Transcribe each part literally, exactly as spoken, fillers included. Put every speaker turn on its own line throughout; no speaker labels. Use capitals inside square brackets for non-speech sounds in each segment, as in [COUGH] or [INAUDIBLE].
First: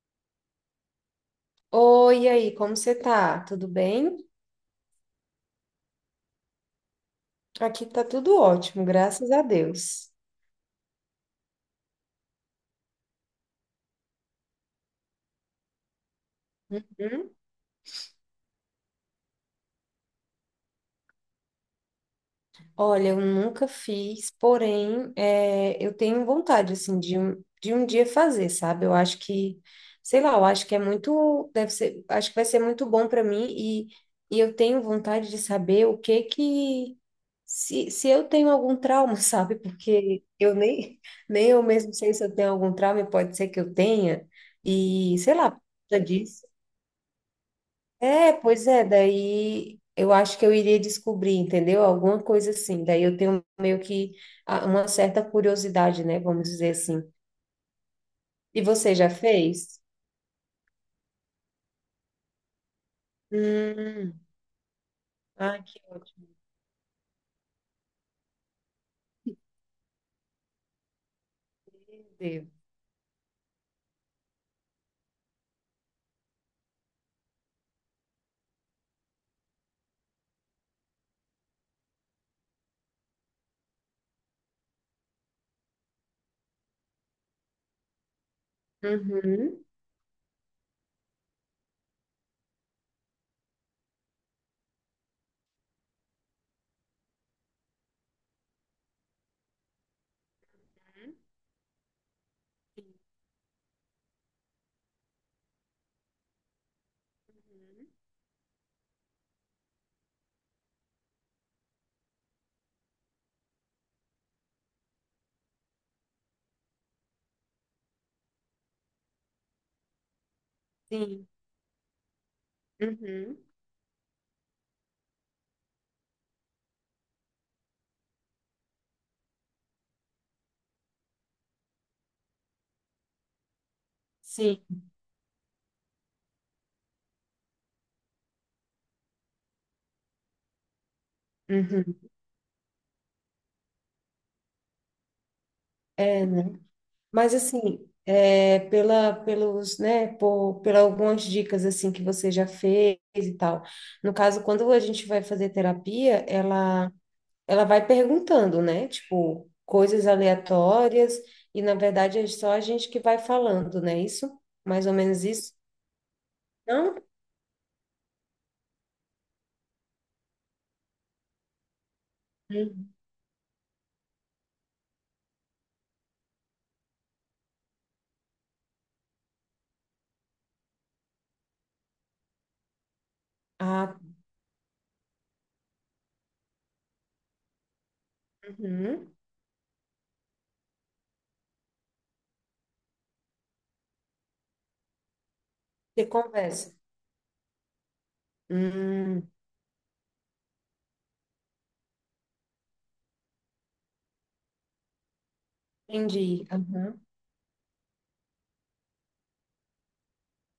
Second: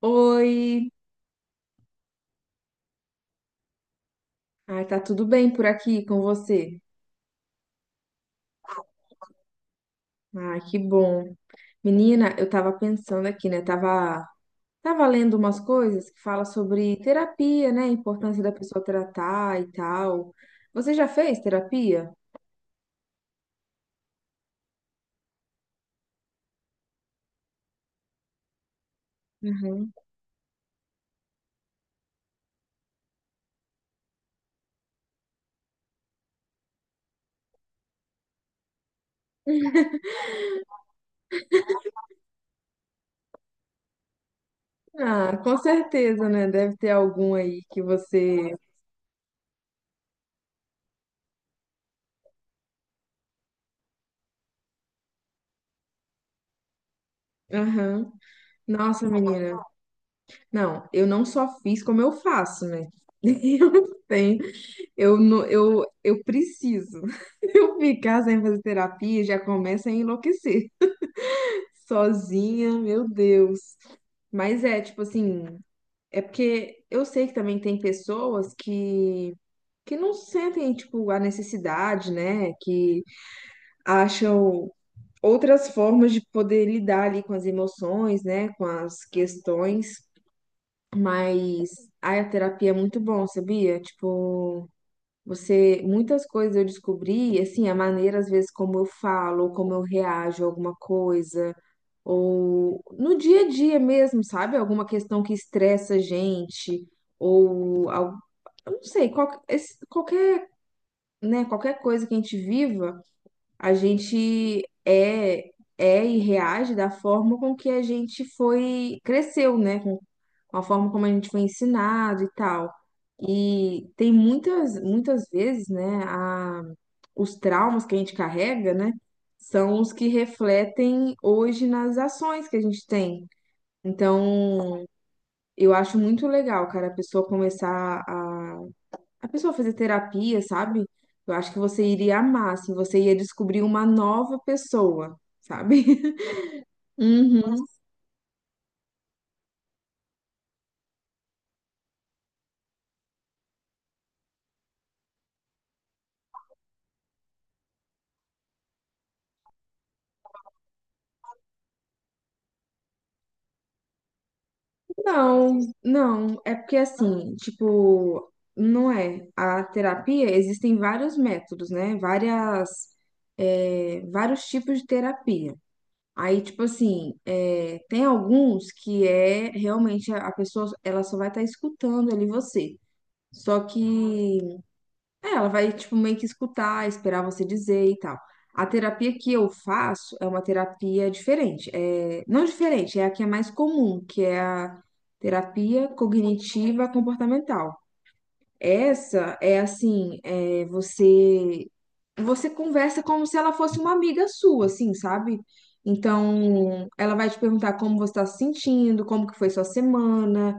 Oi,
Oi, e aí, como você tá? Tudo bem?
ai, tá tudo bem por aqui com você?
Aqui tá tudo ótimo, graças a Deus.
Ah, que bom. Menina, eu tava pensando aqui, né? Tava, tava lendo umas coisas que fala sobre
Hum?
terapia, né? A importância da pessoa tratar e tal. Você já fez terapia?
Olha, eu nunca fiz, porém, é, eu tenho vontade, assim, de um, de um dia fazer, sabe? Eu acho que,
Uhum.
sei lá, eu acho que é muito, deve ser, acho que vai ser muito bom para mim e, e eu tenho vontade de saber o que que, se, se eu tenho algum trauma, [LAUGHS] sabe? Porque eu nem, nem eu mesmo sei se eu tenho algum trauma e pode ser que eu tenha, e sei
Ah,
lá,
com
por conta
certeza,
disso.
né? Deve ter algum aí que
É,
você.
pois é, daí eu acho que eu iria descobrir, entendeu? Alguma coisa assim. Daí eu tenho meio que a- uma certa curiosidade, né? Vamos dizer assim.
Aham.
E você
Nossa,
já
menina.
fez?
Não, eu não só fiz como eu faço, né? [LAUGHS] Eu
Hum,
tenho Eu, não-
ah, que
eu, eu
ótimo.
preciso. [LAUGHS] Eu ficar sem fazer terapia já começa a enlouquecer.
Deus.
Sozinha, meu Deus. Mas é, tipo assim, é porque eu sei que também tem pessoas que, que não sentem, tipo, a necessidade, né? Que acham outras formas de poder lidar ali com as emoções, né? Com as
Uhum.
questões. Mas ai, a terapia é muito bom, sabia? Tipo. Você, muitas coisas eu descobri, assim, a maneira, às vezes, como eu falo, ou como eu reajo a alguma coisa, ou no dia a dia mesmo, sabe? Alguma questão que estressa a gente, ou, al- eu não sei, qual- esse- qualquer, né, qualquer coisa que a gente viva a gente é é e reage da forma com que a gente foi cresceu, né? Com, com a forma como a
Sim.
gente foi ensinado e tal.
Uhum.
E tem muitas muitas vezes, né, a, os traumas que a gente carrega, né, são os que refletem hoje nas ações que a gente tem.
Sim.
Então, eu acho muito legal, cara, a pessoa começar a a pessoa fazer terapia, sabe? Eu acho que você
Uhum.
iria amar, assim, você ia descobrir uma nova pessoa, sabe?
É, né?
[LAUGHS]
Mas
Uhum.
assim, é, pela, pelos, né, por, por algumas dicas assim que você já fez e tal. No caso, quando a gente vai fazer terapia, ela ela vai perguntando, né? Tipo, coisas aleatórias, e na verdade é só a gente que vai falando, né? Isso? Mais ou menos isso?
não, não, é porque
Não?
assim, tipo, não é. A terapia, existem vários métodos, né? Várias,
Uhum.
é, vários tipos de terapia. Aí, tipo assim, é, tem alguns que é realmente a a pessoa, ela só vai estar escutando ali você. Só
Ah,
que é, ela vai, tipo, meio que escutar, esperar você dizer e tal. A
uhum.
terapia que eu faço é uma terapia diferente. É, não diferente, é a que é mais comum, que é a terapia
Você conversa.
cognitiva comportamental.
Hum,
Essa é assim, é, você você conversa como se ela fosse uma amiga sua, assim, sabe?
entendi.
Então,
Aham.
ela vai te perguntar como você está se sentindo, como que foi sua semana,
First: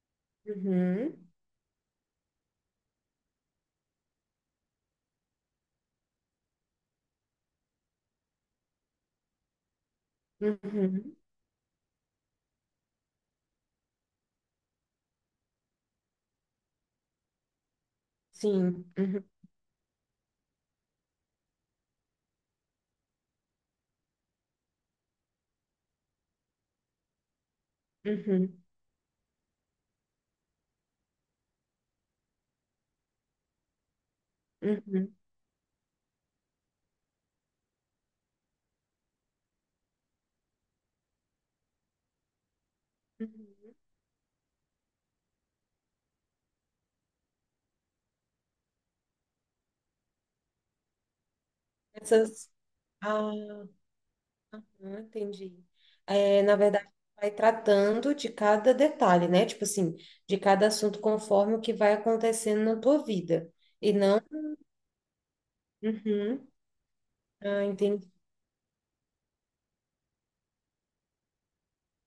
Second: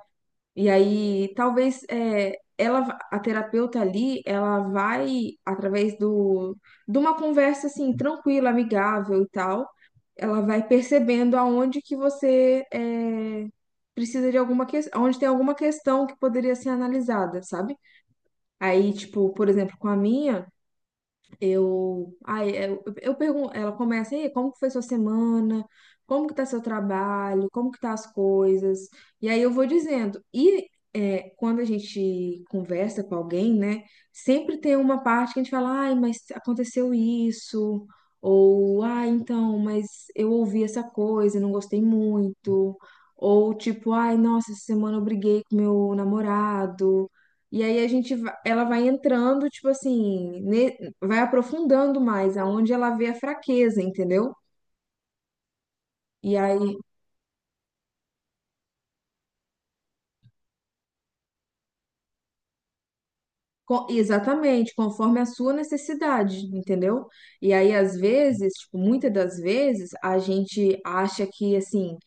e
Uhum.
aí, talvez é, ela, va- a terapeuta ali, ela vai através do, de uma conversa assim tranquila, amigável e tal, ela vai
Uhum.
percebendo aonde que você é, precisa de alguma questão, onde tem alguma questão que poderia ser analisada, sabe?
Sim.
Aí,
Uhum.
tipo, por exemplo, com a minha eu, ai, eu, eu pergunto, ela começa, e aí, como que foi sua semana? Como que tá seu trabalho? Como que tá as
Uhum.
coisas? E aí eu vou dizendo. E é, quando a gente conversa com alguém, né, sempre tem uma
Uhum.
parte que a gente fala, ai, mas aconteceu isso, ou, ah, então, mas eu ouvi essa coisa, e não gostei muito, ou
Uhum.
tipo, ai, nossa, essa semana eu briguei com meu namorado. E aí a gente, va- ela vai entrando, tipo assim, ne- vai aprofundando mais,
Essas.
aonde ela vê a
Ah.
fraqueza, entendeu?
Ah, entendi.
E
É, na
aí
verdade, vai tratando de cada detalhe, né? Tipo assim, de cada assunto conforme o que vai acontecendo na tua vida.
Co-
E não.
exatamente, conforme a sua necessidade,
Uhum.
entendeu? E
Ah,
aí, às
entendi.
vezes, tipo, muitas das vezes, a gente acha que, assim,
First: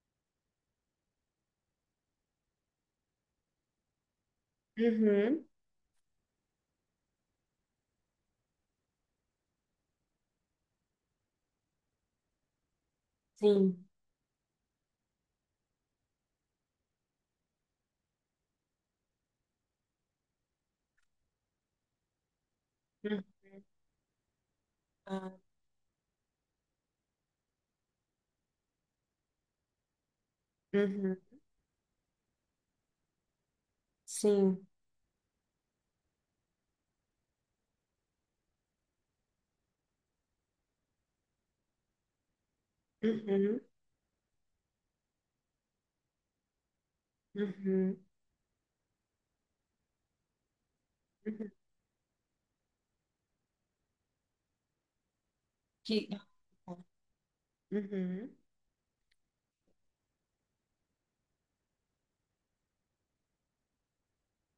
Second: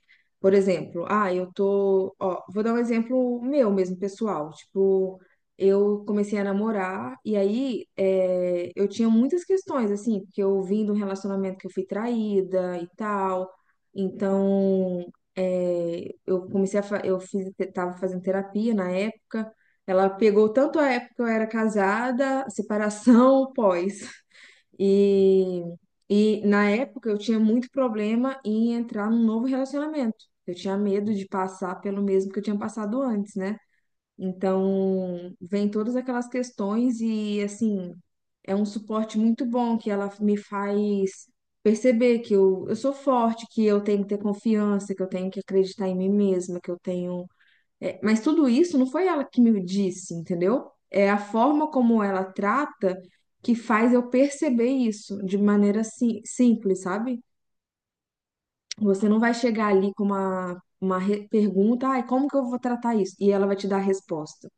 por exemplo, ah, eu tô, ó, vou dar um exemplo meu mesmo, pessoal. Tipo,
Uhum.
eu comecei a namorar e aí é, eu tinha muitas questões, assim, porque eu vim de um relacionamento que eu fui traída e tal,
Sim.
então, é, eu comecei a, fa- eu fiz, tava fazendo terapia na época, ela pegou tanto a época que eu era casada,
Uhum.
separação, pós.
Ah,
E, e na época eu tinha muito problema em entrar num novo relacionamento. Eu tinha medo
uhum.
de passar pelo mesmo que eu tinha passado antes, né?
Sim.
Então, vem todas aquelas questões e, assim, é um suporte muito bom que ela me faz perceber que eu, eu sou forte,
Uhum.
que eu tenho que ter confiança, que eu tenho que acreditar em mim mesma, que eu tenho
Uhum.
é, mas tudo isso não foi ela que me disse, entendeu? É a
Uhum.
forma como ela trata que faz eu perceber isso de maneira
Que.
sim,
Ah, tá.
simples, sabe?
Uhum.
Você não vai chegar ali com uma, uma re- pergunta, ai, como que eu vou tratar isso? E ela vai te dar a resposta.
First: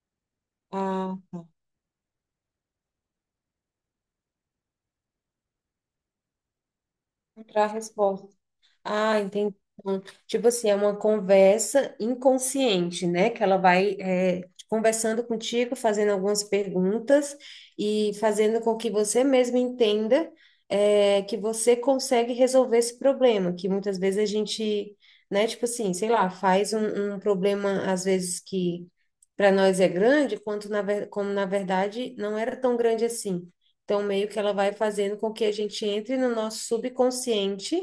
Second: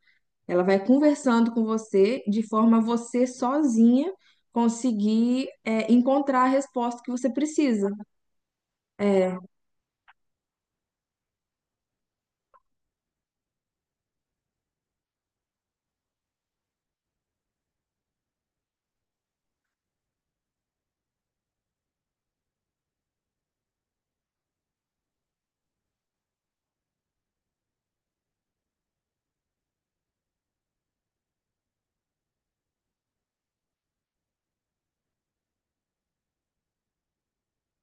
Ela vai
Ah, tá.
conversando com você de forma a você sozinha conseguir é, encontrar a resposta que você
Encontrar a
precisa.
resposta. Ah,
É,
entendi. Então, tipo assim, é uma conversa inconsciente, né? Que ela vai é, conversando contigo, fazendo algumas perguntas e fazendo com que você mesmo entenda é, que você consegue resolver esse problema, que muitas vezes a gente, né? Tipo assim, sei lá, faz um, um problema às vezes que para nós é grande, quanto na, ver- como na verdade não era tão grande assim. Então, meio que ela vai fazendo com que a gente entre no nosso subconsciente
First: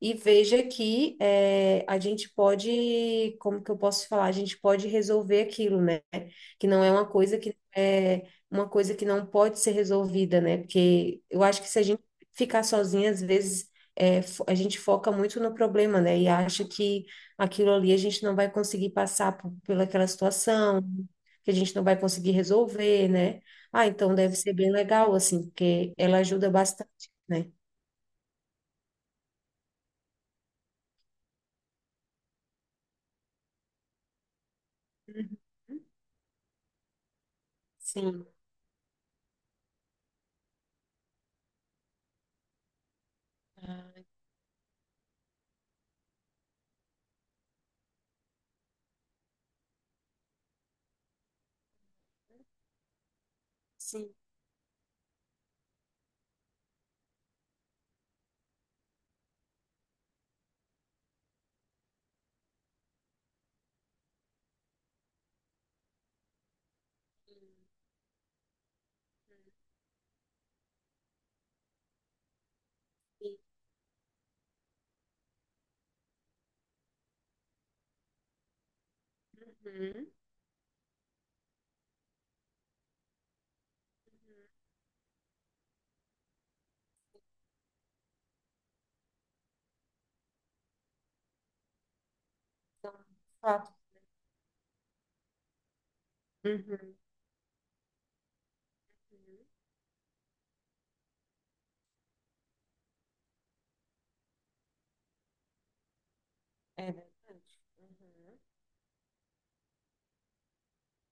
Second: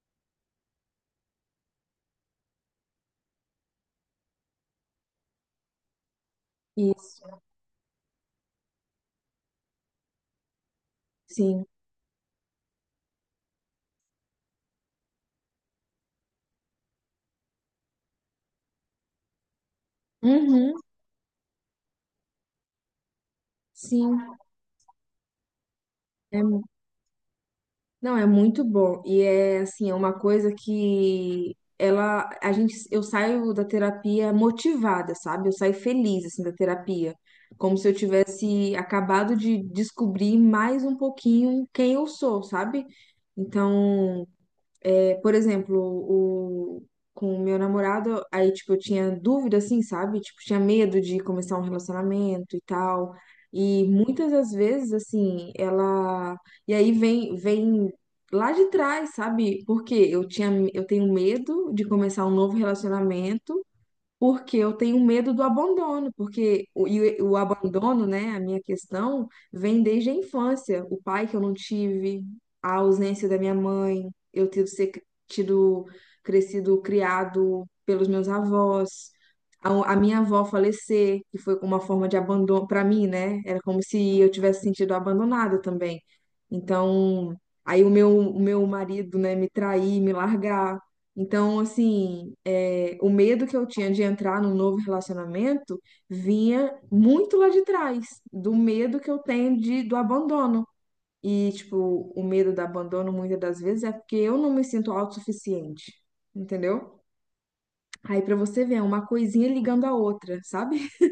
e veja que eh, a gente pode, como que eu posso falar? A gente pode resolver aquilo, né? Que não é uma coisa
isso,
que é uma coisa que não pode ser resolvida, né? Porque eu acho
sim.
que se a gente ficar sozinha, às vezes eh, fo- a gente foca muito no problema, né? E acha que aquilo ali a gente não vai conseguir passar por, pela aquela
Uhum,
situação, que a gente não vai conseguir resolver, né? Ah, então
sim.
deve ser bem legal, assim, porque ela
É
ajuda bastante, né?
não, é muito bom. E é assim, é uma coisa que ela, a gente, eu saio da terapia motivada,
Uhum.
sabe? Eu saio feliz assim da terapia, como se eu
Sim.
tivesse acabado de descobrir mais um pouquinho quem eu sou, sabe? Então, é, por exemplo, o, com o meu namorado, aí, tipo, eu tinha dúvida, assim, sabe? Tipo, tinha medo de começar um relacionamento e tal. E
Sim.
muitas das vezes, assim, ela. E aí vem, vem lá de trás, sabe? Porque eu tinha, eu tenho medo de começar um novo relacionamento. Porque eu tenho medo do abandono, porque o, e o abandono, né, a minha questão, vem desde a infância. O pai que eu não tive, a ausência da minha mãe, eu ter ser cri- tido, crescido, criado pelos meus avós, a, a
Uhum.
minha avó falecer, que foi uma forma de abandono para mim, né? Era como se eu
Uhum.
tivesse sentido abandonada também. Então, aí o meu, o meu marido, né, me trair, me largar. Então, assim,
Então,
é, o
de
medo que eu
fato.
tinha de entrar num novo relacionamento vinha
Uhum.
muito lá de trás, do medo que eu
Uhum.
tenho de, do abandono. E, tipo, o medo do abandono, muitas das vezes, é porque eu não me sinto autossuficiente,
É
entendeu?
verdade.
Aí, pra
Uhum.
você ver, é uma coisinha ligando a outra, sabe? [LAUGHS]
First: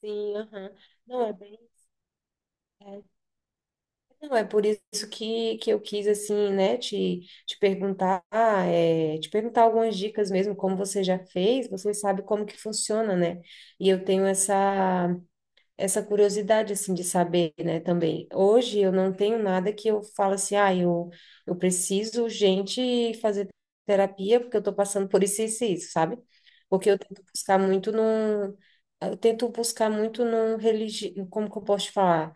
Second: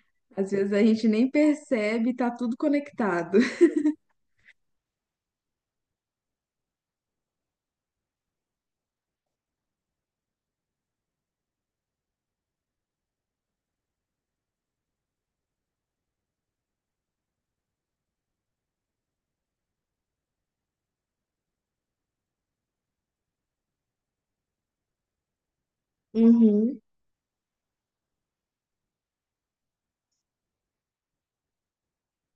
Sim,
Às vezes
aham.
a gente
Não,
nem
é bem.
percebe, tá tudo
É,
conectado.
não, é por isso que, que eu quis, assim, né, te, te perguntar, é, te perguntar algumas dicas mesmo, como você já fez, você sabe como que funciona, né? E eu tenho essa. Essa curiosidade assim de saber, né, também. Hoje eu não tenho nada que eu falo assim, ah, eu, eu preciso, gente, fazer terapia porque eu tô passando por isso, isso, e isso, sabe?
Uhum,
Porque eu tento buscar muito num, eu tento buscar muito num religi... como que eu posso te falar?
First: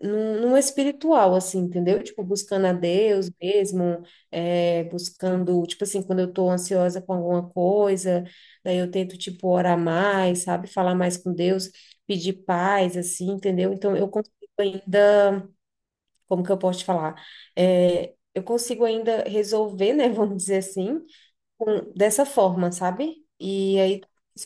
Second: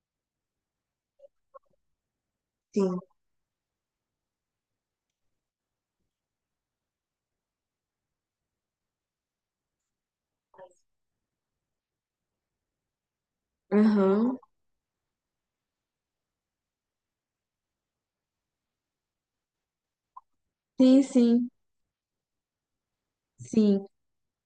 num, num espiritual, assim, entendeu? Tipo, buscando a
sim.
Deus mesmo, é, buscando, tipo assim, quando eu tô ansiosa com alguma coisa, daí eu tento, tipo, orar mais, sabe? Falar mais com Deus, pedir paz, assim, entendeu? Então, eu consigo
Aham.
ainda, como que eu posso te falar? É, eu consigo ainda resolver, né, [LAUGHS] vamos dizer assim,
Sim, sim,
com- dessa forma, sabe? E
sim.
aí,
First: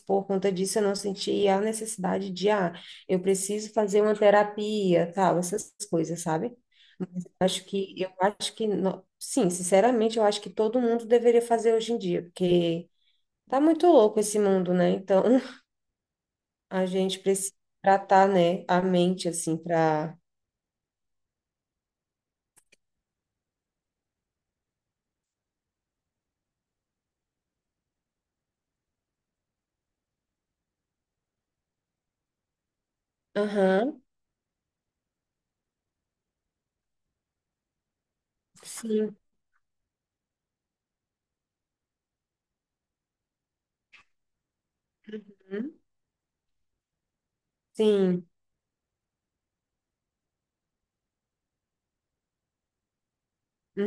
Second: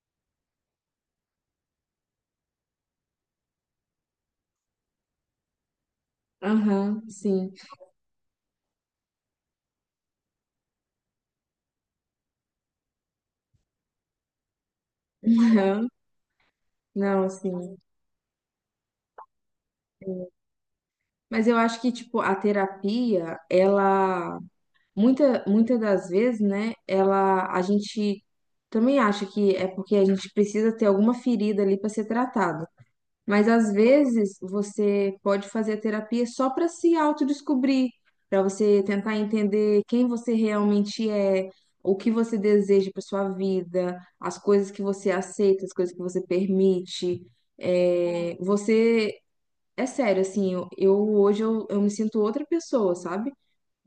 por conta disso, eu não senti a necessidade de, ah, eu preciso fazer uma terapia, tal, essas coisas, sabe?
Aham,
Mas eu
sim.
acho que, eu acho que, no- sim, sinceramente, eu acho que todo mundo deveria fazer hoje em dia, porque tá muito louco esse mundo, né? Então,
[LAUGHS]
[LAUGHS]
Aham.
a gente
Não,
precisa
sim.
tratar, né, a mente, assim, pra...
Mas eu acho que, tipo, a terapia, ela, muita, muitas das vezes, né, ela, a gente também acha que é porque a gente precisa ter alguma ferida ali para ser tratada. Mas às
Aham,
vezes você pode fazer a terapia só para se autodescobrir, para você tentar
sim,
entender quem você realmente é, o que você deseja para sua vida, as coisas que você aceita, as
uhum,
coisas que você permite.
sim,
É, você é sério, assim, eu, eu- hoje eu, eu me sinto outra pessoa, sabe?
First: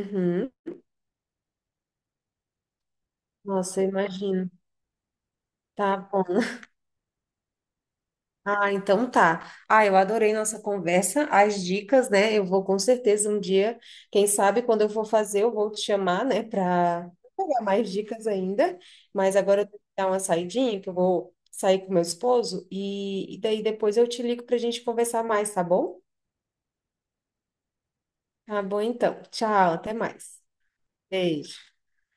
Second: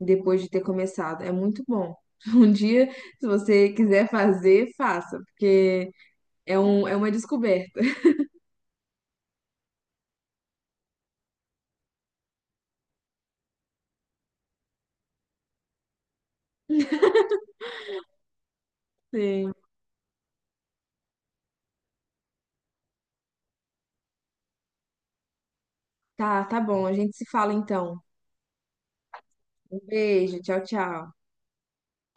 Depois de ter começado. É muito bom. [LAUGHS] Um dia, se você
Nossa, eu
quiser
imagino.
fazer, faça, porque
Tá bom.
é, um, é uma descoberta.
Ah, então tá. Ah, eu adorei nossa conversa, as dicas, né? Eu vou com certeza um dia, quem sabe quando eu for fazer, eu vou te chamar, né, para pegar mais dicas ainda. Mas
Sim.
agora eu tenho que dar uma saidinha, que eu vou sair com meu esposo e, e daí depois eu te ligo para a gente conversar mais, tá bom?
Tá, tá bom. A gente se fala então.
Tá bom, então. Tchau,
Um
até
beijo,
mais.
tchau, tchau.
Beijo.